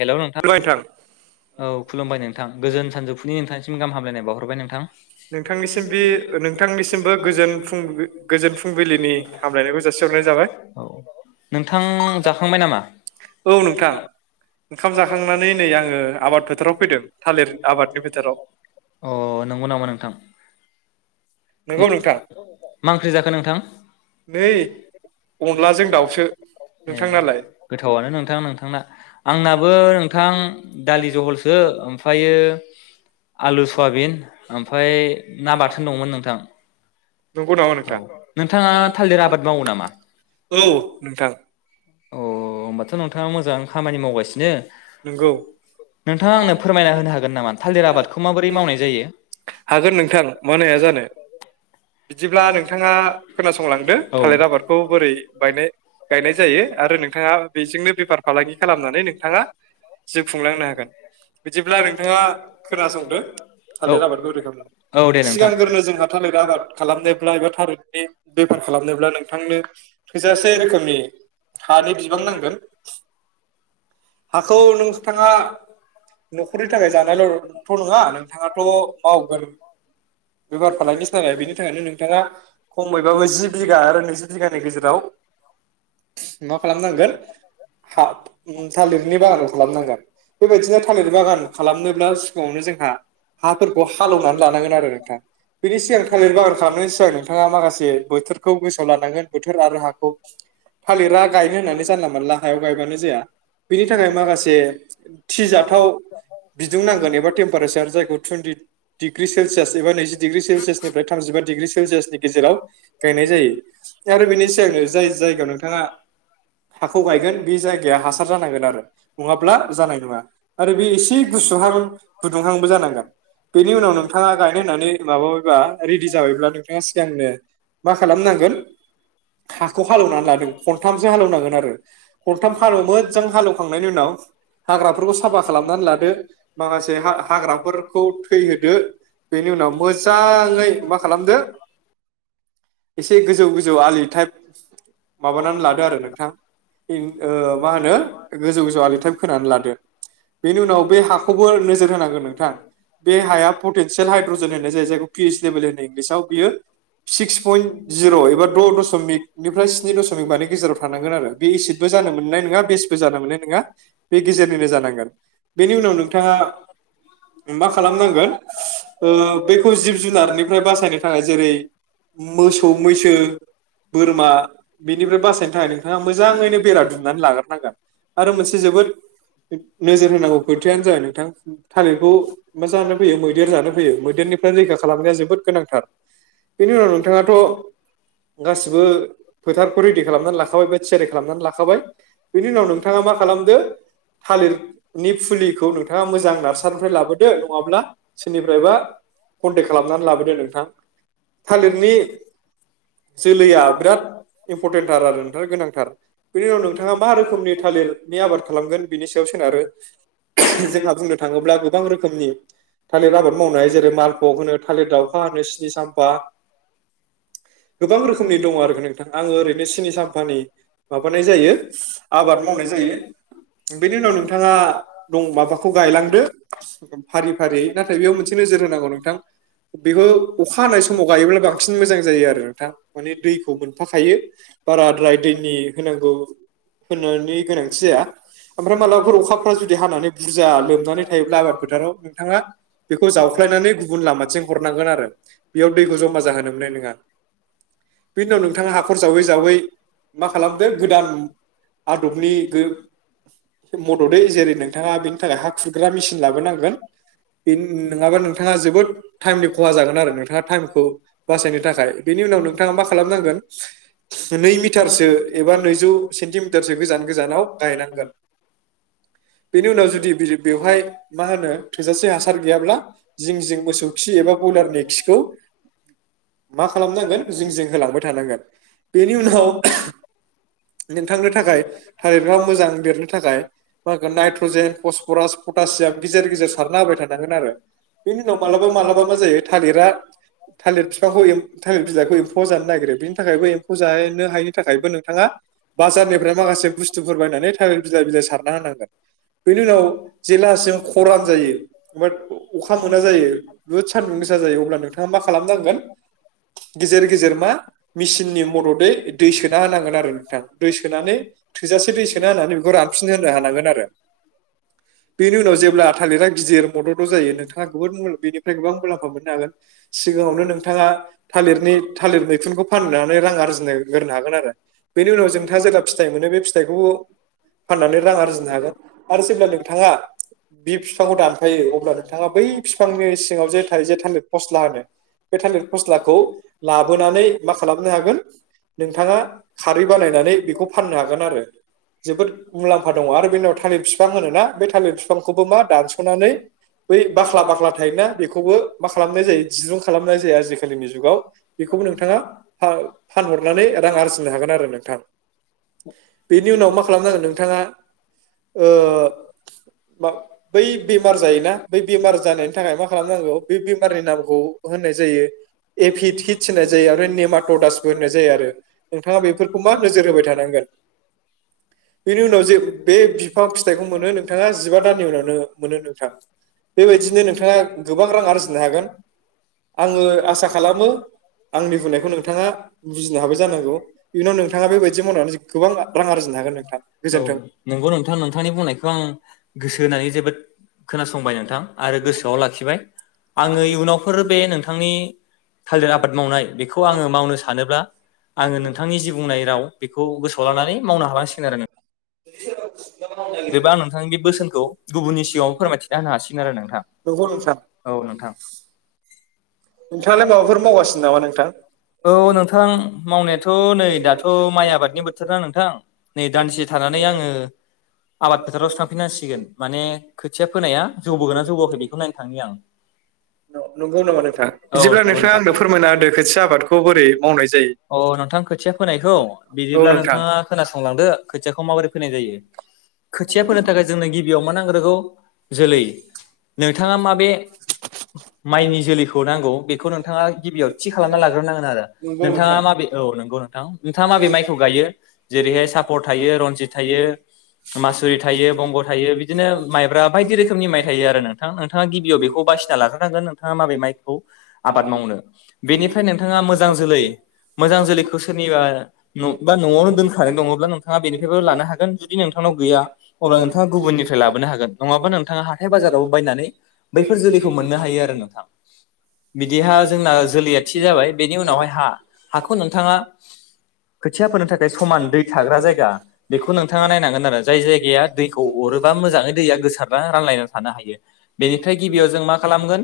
हेल' नोंथां औ खुलुमबाय नोंथां गोजोन सानजौफुनि नोंथांनिसिम गाहाम हामलायनाय बावहर हरबाय नोंथां नोंथांनिसिम बे नोंथांनिसिमबो गोजोन फुं गोजोन फुंबिलिनि हामलायनायखौ जासिहरनाय जाबाय औ नोंथां जाखांबाय नामा औ नोंथां ओंखाम [unintelligible] अ नं जाखांनानै नै आङो आबाद फोथाराव फैदों थालिर आबादनि फोथाराव नंगौ नामा नोंथां नंगौ नोंथां [unintelligible] मा ओंख्रि जाखो नोंथां नै अनला जों अनलाजों दाउजों दाउसो नोंथानालायए नोंथांनालाय गोथावनो नोंथां नोंथांना आंनाबो नोंथां दालि जहलसो ओमफ्रायो आलु सयाबिन ओमफ्राय ना बाथोन दंमोन नोंथां नंगौ नामा औ नोंथां नोंथाङा थालिर आबाद मावो नामा औ औ मा नोंथाङा मोजां खामानि मावो सिनो नंगौ नोंथाङा आंनो फोरमायना होनो हागोन नामा थालिर आबादखौ माबोरै मावनाय जायो हागोन नोंथां मानो हाया जानो बिदिब्ला नोंथाङा खोनासंलांदो थालिर औ आबादखौ बोरै गायनाय जायो आरो नोंथाङा बेजोंनो बेफार फालांगि खालामनानै नों नोंथाङा जिउ खुंलांनो हागोन बिदिब्ला नोंथाङा खोनासंदो औ थालिर आबादखौ बोरै खालामो औ दे नोंथां। सिगांग्रो जोंहा थालिर आबाद खालामनोब्ला एबा थालिरनि बेफार खालामनोब्ला नोंथांनो थोजासे रोखोमनि हानि बिबां नांगोन हाखौ नोंथाङा न'खरनि थाखाय जानायल'थ' नङा नोंथाङाथ' मावगोन बेफार फालांगिसोनालाय ओंखायनो थाखायनो नोंथाङा खमैबाबो जि बिघा आरो नैजि बिघानि गेजेराव मा खालामनांगोन आ थालिरनि बागानखौ खालामनांगोन बेबायदिनो थालिरि बागान खालामनोब्ला सिगाङावनो जोंहा हाफोरखौ हाल एवनानै लानांगोन आरो नोंथां बेनि सिगां थालिर बागान खालामनायनि सिगां नोंथाङा माखासे बोथोरखौ गोसोआव लानांगोन बोथोर आरो हाखौ थालिरा गायनो होननानै जानला मोनला हायाव गायबानो जाया बिनि थाखाय माखासे थिजाथाव बिदुं नांगोन एबा टेम्पारेचार जायखौ टुइनटि डिग्रि सेलसियास एबा नैजि डिग्रि सेलसियास फ्राय थामजिबा डिग्रि सेलसियासनि गेजेराव गायनाय जायो आरो बेनि सायावनो जाय जायगायाव नोंथाङा हाखौ गायगोन बे जायगाया हासार जा नांगोन आरो नङाब्ला जानाय नङा आरो बे एसे गुसुहां गुदुंहांबो जानांगोन बेनि उनाव नोंथाङा गायनो होननानै माबाबायबा रेडि जाबायब्ला नोंथाङा सिगांनो मा खालामनांगोन हाखौ हालौनानै लादों खनथामसो हालौनांगोन आरो खनथाम हालौ मोजां थांनायनि उनाव हाग्राफोरखौ साफा खालामनानै लादो माखासे हा हाग्राफोरखौ थैहोदो बिनि उनाव मोजाङै सै मा खालामदो एसे गोजौ गोजौ आलिटाइप माबानानै लादो आरो नोंथां इं मा होनो गोजौ गोजौ आलिटाइप खोनानै लादो बेनि उनाव बे हाखौबो नोजोर होनांगोन नोंथां बे हाया पटेनसियेल हाइद्रजेन होननाय जायो जायखौ पिस जेबो [unintelligible] बियो सिक्स पयेन्ट जि र एबा द दसमिक निफ्राय स्नि दसमिक माने गेजेराव थानांगोन आरो बे एसिडबो जानो मोन्नाय नङा बेस बो जानो मोन्नाय बे गेजेरनिनो जानांगोन बेनि उनाव नोंथाङा मा खालामनांगोन ओ बैखौ जिब जुनारनिफ्राय बासायनो थाखाय जेरै मोसौ मैस बोरमा बेनिफ्राय बासायनो थाखाय नोंथाङा मोजाङैनो बेरा दुमनानै लाग्रोनांगोन आरो मोनसे जोबोद नोजोर होनांगौ खोथायानो जाबाय नोंथां थालिरखौ मा जानो फैयो मैदेर जानो फैयो मैदेरनिफ्राय रैखा खालामनाया जोबोद गोनांथार बिनि उनाव नोंथाङाथ' गासिबो फोथारखौ रेडि खालामनानै लाखाबाय बा थियारि खालामनानै लाखाबाय बिनि उनाव नोंथाङा मा खालामदो थालिरनि फुलिखौ नोंथाङा मोजां नार्सारिनिफ्राय लाबोदो नङाब्ला सोरनिफ्रायबा कन्टेक्ट खालामनानै लाबोदो नोंथां थालिरनि जोलैया बिराद इम्परटेन्टथार आरो नोंथाङा गोनांथार बेनि उनाव नोंथाङा मा रोखोमनि थालिरनि आबाद खालामगोन बिनि सायाव सोनारो जोंहा बुंनो थाङोब्ला गोबां रोखोमनि थालिर आबाद मावनो हायो जेरै माल थालिर दाउखा होनो स्नि साम्फा गोबां रोखोमनि दङ आरोखि नोंथां आङो ओरैनो सिनि साम्फानि माबानाय जायो आबाद मावनाय जायो बिनि उनाव नोंथाङा दं माबाखौ गायलांदो फारि फारि नाथाय बेयाव मोनसे नोजोर होनांगौ नों थां बेखौ अखा हानाय समाव गायोब्ला बांसिन मोजां जायो आरो नोंथां माने दैखौ मोनफा खायो बाराद्राय दैनि होनांगौ होन्नायनि गोनांथि जाया ओमफ्राय मालाबाफोर अखाफ्रा जुदि हानानै बुरजा लोमनानै थायोब्ला आबाद फोथाराव नोंथाङा बेखौ जावख्लायनानै गु लामाथिं हरनांगोन आरो बेयाव दैखौ जमा जाहोनो मोननाय नङा बेनि उनाव नोंथाङा हाखर जावै जावै मा खालामदो गोदान आदबनि गो मददै जेरै नोंथाङा बेनि थाखाय हा खुरग्रा मेसिन लाबोनांगोन बे नङाबा नोंथाङा जोबोद टाइमनि खहा जागोन आरो नोंथाङा टाइमखौ बासायनो थाखाय बिनि उनाव नोंथाङा मा खालामनांगोन सिनै मिटारसो एबा नैजौ सेनटि मिटारसो गोजान गोजानाव गायनांगोन बेनि उनाव जुदि बि बेवहाय मा होन थोजासे हासार गैयाब्ला जिं जिं मोसौ खि एबा बयलारनि खिखौ मा खालामनांगोन जिं जिं होलांबाय थानांगोन बिनि उनाव नोंथांनो थाखाय थालिराव मोजां देरनो थाखाय मागोन नाइट्रजेन फसफरास पटासियाम गेजेर गेजेर सारना होबाय थानांगोन आरो बिनि उनाव मालाबा मालाबा मा जायो थालिरा थालिर फिफांखौ एम थालिर बिदाइखौ एम्फौया जानो नागिरो बिनि थाखायबो एम्फौ जानो हायैनि थाखायबो नोंथाङा बाजारनिफ्राय माखासे बुस्थुफोर बायनानै थालिर बिलाइ बिलाइ सारना होनांगोन बेनि उनाव जेब्लासिम खरान जायो बा अखा मोना जायो बुहुद सानदुं गोसा जायो अब्ला नोंथाङा मा खालामनांगोन गेजेर गेजेर मा मेसिननि मददै दै सोना होनांगोन आरो नोंथां दै सोनानै थोजासे दै सोना होनानै बेखौ रानफिन होनो हानांगोन आरो बेनि उनाव जेब्ला थालिरा गिदिर मदद' जायो नोंथाङा गुबुन गुबुन बेनिफ्राय गोबां मुलामफा मोननो हागोन सिगाङावनो नोंथां नोंथाङा थालिरनि थालिर मैखुनखौ फाननानै रां आरजिनो ग्रोनो हागोन आरो बेनि उनाव नोंथाङा जेब्ला फिथाइ मोनो बे फिथाइखौबो फाननानै रां आरजिनो हागोन आरो जेब्ला नोंथाङा बि बिफांखौ दानफायो अब्ला नोंथाङा बै बिफांनि सिङाव जे थायो जे थालिद फस्ला होनो फस्लाखौ लाबोनानै मा खालामनो हागोन नोंथाङा खारै बानायनानै बेखौ फाननो हागोन आरो जोबोद मुलामफा दङ आरो बे उनाव थालिर बिफां होनोना बे थालिर बिफांखौबो मा दानस'नानै बै बाख्ला बाख्ला बेखौबो मा खालामनाय जायो दिरुं खालाम जे आजिखालिनि जोगाव बेखौबो नोंथांङा फानहरनानै रां आरजिनो हागोन आरो नों थां बेनि उनाव मा खालामनांगोन नोंथाङा ओ बै बेमार जायोना बै बेमार जानाय थाखाय मा खालामनांगौ बे बेमारनि नामखौ होननाय जायो एफिटफ्सि जायो आरो नेमटदासबो होननाय जायो आरो नोंथाङा बेफोरखौ मा नोजोर होबाय थानांगोन बेनि उनाव जे औ बे बिफां फिथाइखौ नंगौ मोनो नोंथाङा जिबा दाननि उनावनो मोनो नोंथां बेबायदिनो नोंथां नोंथाङा गोबां रां आरजिनो हागोन आङो आसा खालामो आंनि बुंनायखौ नोंथाङा बुजिनो हाबाय जानांगौ इयुनाव नोंथाङा बेबायदि मावनानै गोबां रां आरजिनो हागोन नोंथाङा गोजोन्थों खोनासंबाय नोंथां आरो गोसोआव लाखिबाय आङो इयुनावफोर बे नोंथां नि थालिर आबाद मावनाय बेखौ आङो मावनो सानोब्ला आङो नोंथांनि जि बुंनाय राव बेखौ गोसोआव लानानै मावनो हालांसिगोन आरो [unintelligible] जेबा आं नोंथांनि बे बोसोनखौ गुबुननि सिगाङाव फोरमायथिना होनो हासिगोन आरो नों नोंथां नंगौ नोंथां औ नोंथां नोंथाङालाय माबाफोर मावगासिनो नामा नोंथां औ नोंथां मावनायाथ' नै दाथ' माइ आबादनि बोथोर ना नोंथां नै दानसे थानानै आङो आबाद फोथारावसो थांफिनांसिगोन माने खोथिया फोनाया जौबोगोना जौबोआखै बेखौ नायनो थांनि आं नंगौ नामा नोंथां बिदिब्ला नंगौ नोंथाङा नोंथां आंनो फोरमायना होदो खोथिया आबादखौ बोरै मावनाय जायो अ नोंथां खोथिया फोनायखौ औ बिदिब्ला नोंथां नोंथाङा खोनासंलांदो खोथियाखौ माबोरै फोनाय जायो खोथिया फोनो थाखाय जोंनो गिबियाव मा नांग्रोगौ जोलै नोंथाङा माबे माइनि जोलैखौ नांगौ बेखौ नोंथाङा गिबियाव थि खालामना लाग्रोनोनांगोन आरो नोंथाङा माबे औ नंगौ नोंथां नोंथाङा माबे माइखौ गायो जेरैहाय सापर थायो रनजित थायो मासुरि थायो बंग' थायो बिदि बिदिनो माइब्रा बायदि रोखोमनि माइ थायो आरो नोंथां नाथा नोंथाङा गिबियाव बेखौ बासिना लागनांगोन नोंथाङा माबे माइखौ आबाद मावनो बेनिफ्रायनो नों नोंथाङा मोजां जोलै मोजां जोलैखौ सोरनिबा बा न'आवनो दोनखानाय दङब्ला नोंथाङा बेनिफ्रायबो लानो हागोन जुदि नोंथ नोंथांनाव गैया अब्ला नोंथाङा गुबुननिफ्राय लाबोनो हागोन नङाबा नोंथाङा हाथाय बाजाराव बायनानै बैफोर जोलैखौ मोननो हायो आरो नोंथां बिदिहा जोंना जोलैया थि जाबाय बेनि उनावहाय हा हाखौ नोंथाङा खोथिया फोनो थाखाय समान दै थाग्रा जायगा बेखौ नोंथाङा नायनांगोन जाय जायगाया दैखौ अरोबा मोजाङै दैया गो [unintelligible] रायलायनानै थानो हायो बेनिफ्राय गिबियाव जों मा खालामगोन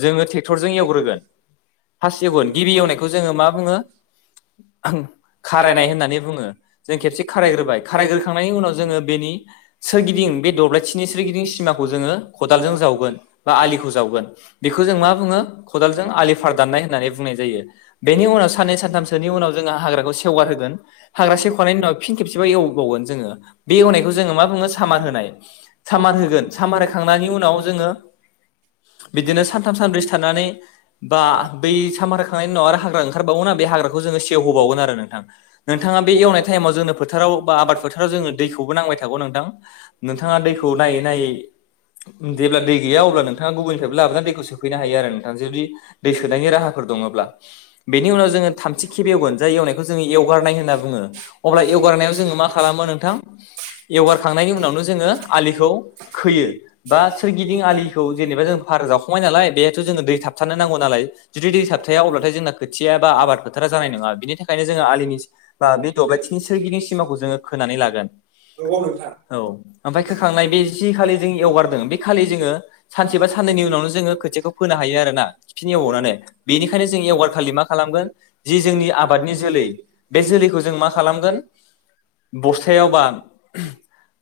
जोङो ओ ट्रेक्टरजों एवग्रोगोन फसि एवगोन गिबि एवनायखौ जोङो मा बुङो खारायनाय होननानै बुङो जों खेबसे खारायग्रोबाय खारायग्रोखांनायनि उनाव जोङो बेनि सोरगिदिं बे दब्लायथिं दिननि सोरगिदिं सिमाखौ जोङो खदालजों जाव बा आलिखौ जावगोन बेखौ जों मा बुङो खदालजों आलि फार दाननाय होननानै बुंनाय जायो बेनि उनाव साननै सानथामसोनि उनाव जोंङो हाग्राखौ सेवगार होगोन हाग्रा सेवखनायनि उनाव फिन खेबसेबाव एव एवबावगोन जोङो बे एवनायखौ मा बुङो सामार होनाय सामार होगोन सामार होखांनायनि उनाव जोङो बिदिनो सानथाम सानब्रैसो थानानै बा बै सामारखांनायनि उनाव आरो हाग्रा ओंखारबावोना बे हाग्राखौ जोङो सेवहोबावगोन आरो नोंथां नोंथाङा बे एवनाय टाइमाव जोंनो फोथाराव बा आबाद फोथाराव जोंनो दैखौबो नांबाय़ थागोन नोंथां नोंथाङा दैखौ नायै नायै जेब्ला दै गैया अब्ला गुबै तेबखौ लाबोनानै सफैनो हायो आरो नोंथां जुदि दै सोनायनि राहाफोर दङब्ला बेनि उनाव जोङो थामथि खेब एवगोन जायवनायखौ जों एवगारनाय होनना बुङो अब्ला एवगारनायाव जोंङो मा खालामो नोंथां एवगार खांनायनि उनावनो‌ जोंङो आलिखौ बेहाखोयो बा सोरगिदिं आलिखौ जेनेबा जों फार जावखांबाय नालाय बेहायथ' दै थाबथानो नांगौ नालाय जुदि दै थाबथाया अब्लाथाय जोंना खोथिया बा आबाद फोथारा जानाय नङा बिनि थाखायनो जों आलिनि बा दब्लाइथिनि सोरगिदिं सोरगिदिं सिमाखौ जों खोनानै लागोन औ ओमफ्राय खोखांनाय बे जि खालि जों एवगारदों बे खालि जोङो सानसे बा साननैनि उनावनो जोङो खोथिखौ फोनो हायो आरोना खिफिन एवावनानै बेनिखायनो जों एवगार खालि मा खालामगोन जि जोंनि आबाद बादनि जोलै बे जोलैखौ जों मा खालामगोन बस्थायावबा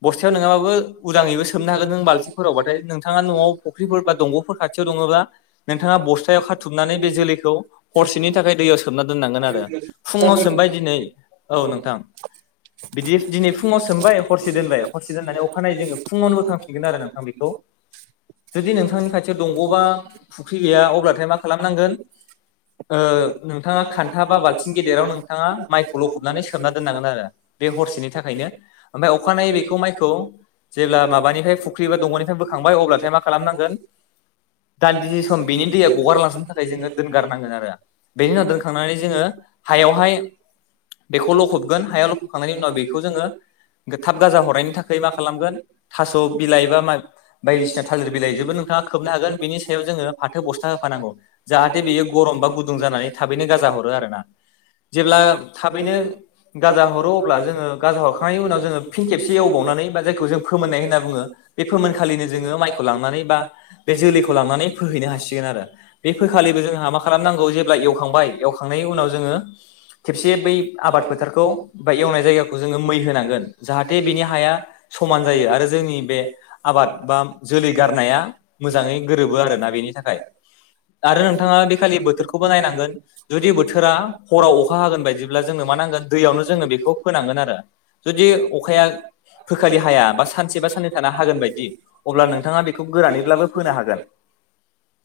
बस्थायाव नङाबाबो उदांङैबो स सोबनो हागोन नों बालथिफोरावाथाय नों नोंथाङा न'आव फुख्रिफोर बा दंग'फोर खाथियाव दङोबा नोंथाङा बस्थायाव खाथुमनानै बे जोलैखौ हरसेनि थाखाय दैयाव सोमना दोननांगोन आरो फुङाव सोमबाय दिनै औ नों थां बिदि दिनै फुङाव सोमबाय हरसे दोनबाय हरसे दोननानै अखानायै जोङो फुङावनो बोखांफिनगोन आरो नोंथां बेखौ जुदि नोंथांनि खाथियाव दंग'बा फुख्रि गैया अब्लाथाय मा खालामनांगोन ओ नोंथाङा खान्था बा बाल्थिं गेदेराव नोंथाङा माइखौ लखबनानै सोमना दोननांगोन आरो बे हरसेनि थाखायनो ओमफाय अखानायै बेखौ माइखौ जेब्ला माबानिफाय फुख्रि बा दंग'निफ्राय बोखांबाय अब्लाथाय मा खालामनांगोन दान्दिनि सम बेनि दैया गगारलाांसननो थाखाय जोङो दोनगारनांगोन आरो बेनि उनाव दोनखांनानै जोङो हायावहाय बेखौ लखबगोन हायाव लब खांनायनि उनाव बेखौ जोङो थाब गाजा हरनायनि थाखाय मा खालामगोन थास' बिलाइ बा मा बायदिसिना थाजिर बिलाइ जबो नोंथाङा खोबनो हागोन बेनि सायाव जोङो फाथो बस्था होफानांगौ जाहाथे बेयो गरम बा गुदुं जानानै थाबैनो गाजा हरो आरोना जेब्ला थाबैनो गाजा हर रो अब्ला जोङो गाजा हरखांनायनि उनाव जोङो फिन खेबसे एवबावनानै बा जायखौ जों फोमोननाय होनना बुङो बे फोमोनखालिनो जोङो माइखौ लांनानै बा बे जोलैखौ लांनानै फोहैनो हासिगोन आरो बे फोखालिबो जोंहा मा खालामनांगौ जेब्ला एवखांबाय एवखांनायनि उनाव जोङो खेबसे बै आबाद फोथारखौ बा एवनाय जायगाखौ जोङो मै होनांगोन जाहाथे बिनि हाया समान जायो आरो जोंनि बे आबाद बा जोलै गारनाया मोजाङै गोरोबो आरोना बेनि थाखाय आरो नोंथाङा बेखालि बोथोरखौबो नायनांगोन जुदि बोथोरा हराव अखा हागोन बायदिब्ला जोंनो मा नांगोन दैयावनो जोङो बेखौ फोनांगोन आरो जुदि अखाया फोखालि हाया बा सानसे बा साननै थानो हागोन बायदि अब्ला नोंथाङा बेखौ गोरानैब्लाबो फोनो हागोन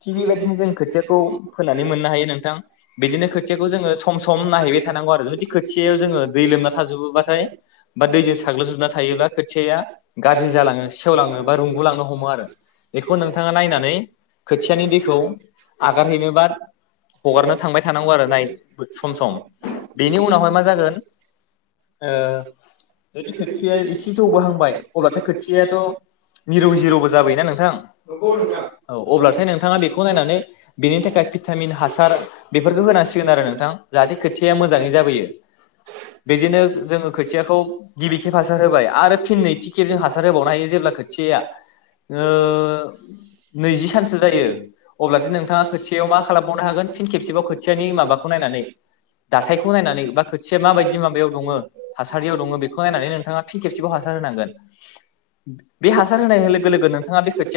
थिग बेबायदिनो जों खोथियाखौ फोनानै मोननो हायो नोंथां बिदिनो खोथियाखौ जोङो सम सम नायहैबाय थानांगौ आरो जुदि सेयाव जोङो दै लोमना थाजोबो बा बा दैजों साग्लोबजोबना थायोबा खोथियाया गाज्रि जालाङो सेेवलाङो बा रुंगुलांनो हमो आरो बेखौ नोंथाङा नायनानै खोथियानि दैखौ आगारहैनोबा हगारनो थांबाय थानांगौ आरो नाय सम सम बेनि उनावहाय मा जागोन ओ जुदि खोथिाया एसे जौ ब हांबाय अब्लाथाय खोथिायाथ' मिरौ जिरौबो जाबोयोना नोंथां औ अब्लाथाय नोंथाङा बेखौ नायनानै बेनि थाखाय भिटामिन हासार बेफोरखौ होनांसिगोन आरो नोंथां जाहाथे खोथिया मोजाङै जाबोयो बिदिनो जोङो खोथियाखौ गिबि खेब हासार होबाय आरो फिन नैथि खेब जों हासार होबावनो हायो जेब्ला खोथियाया ओ नैजि सानसो जायो अब्लाथाय नोंथाङा खोथियायाव मा खालामबावनो हागोन फिन खेबसेबाव खोथियानि माबाखौ नायनानै दाथायखौ नायनानै बा खोसे माबायदि माबायाव दङ हासारियाव दङ बेखौ नायनानै नोंथाङा फिन खेबसेबाव हासार होनांगोन बे हासार होनाय लोगो लोगो नोंथाङा बे खोथिया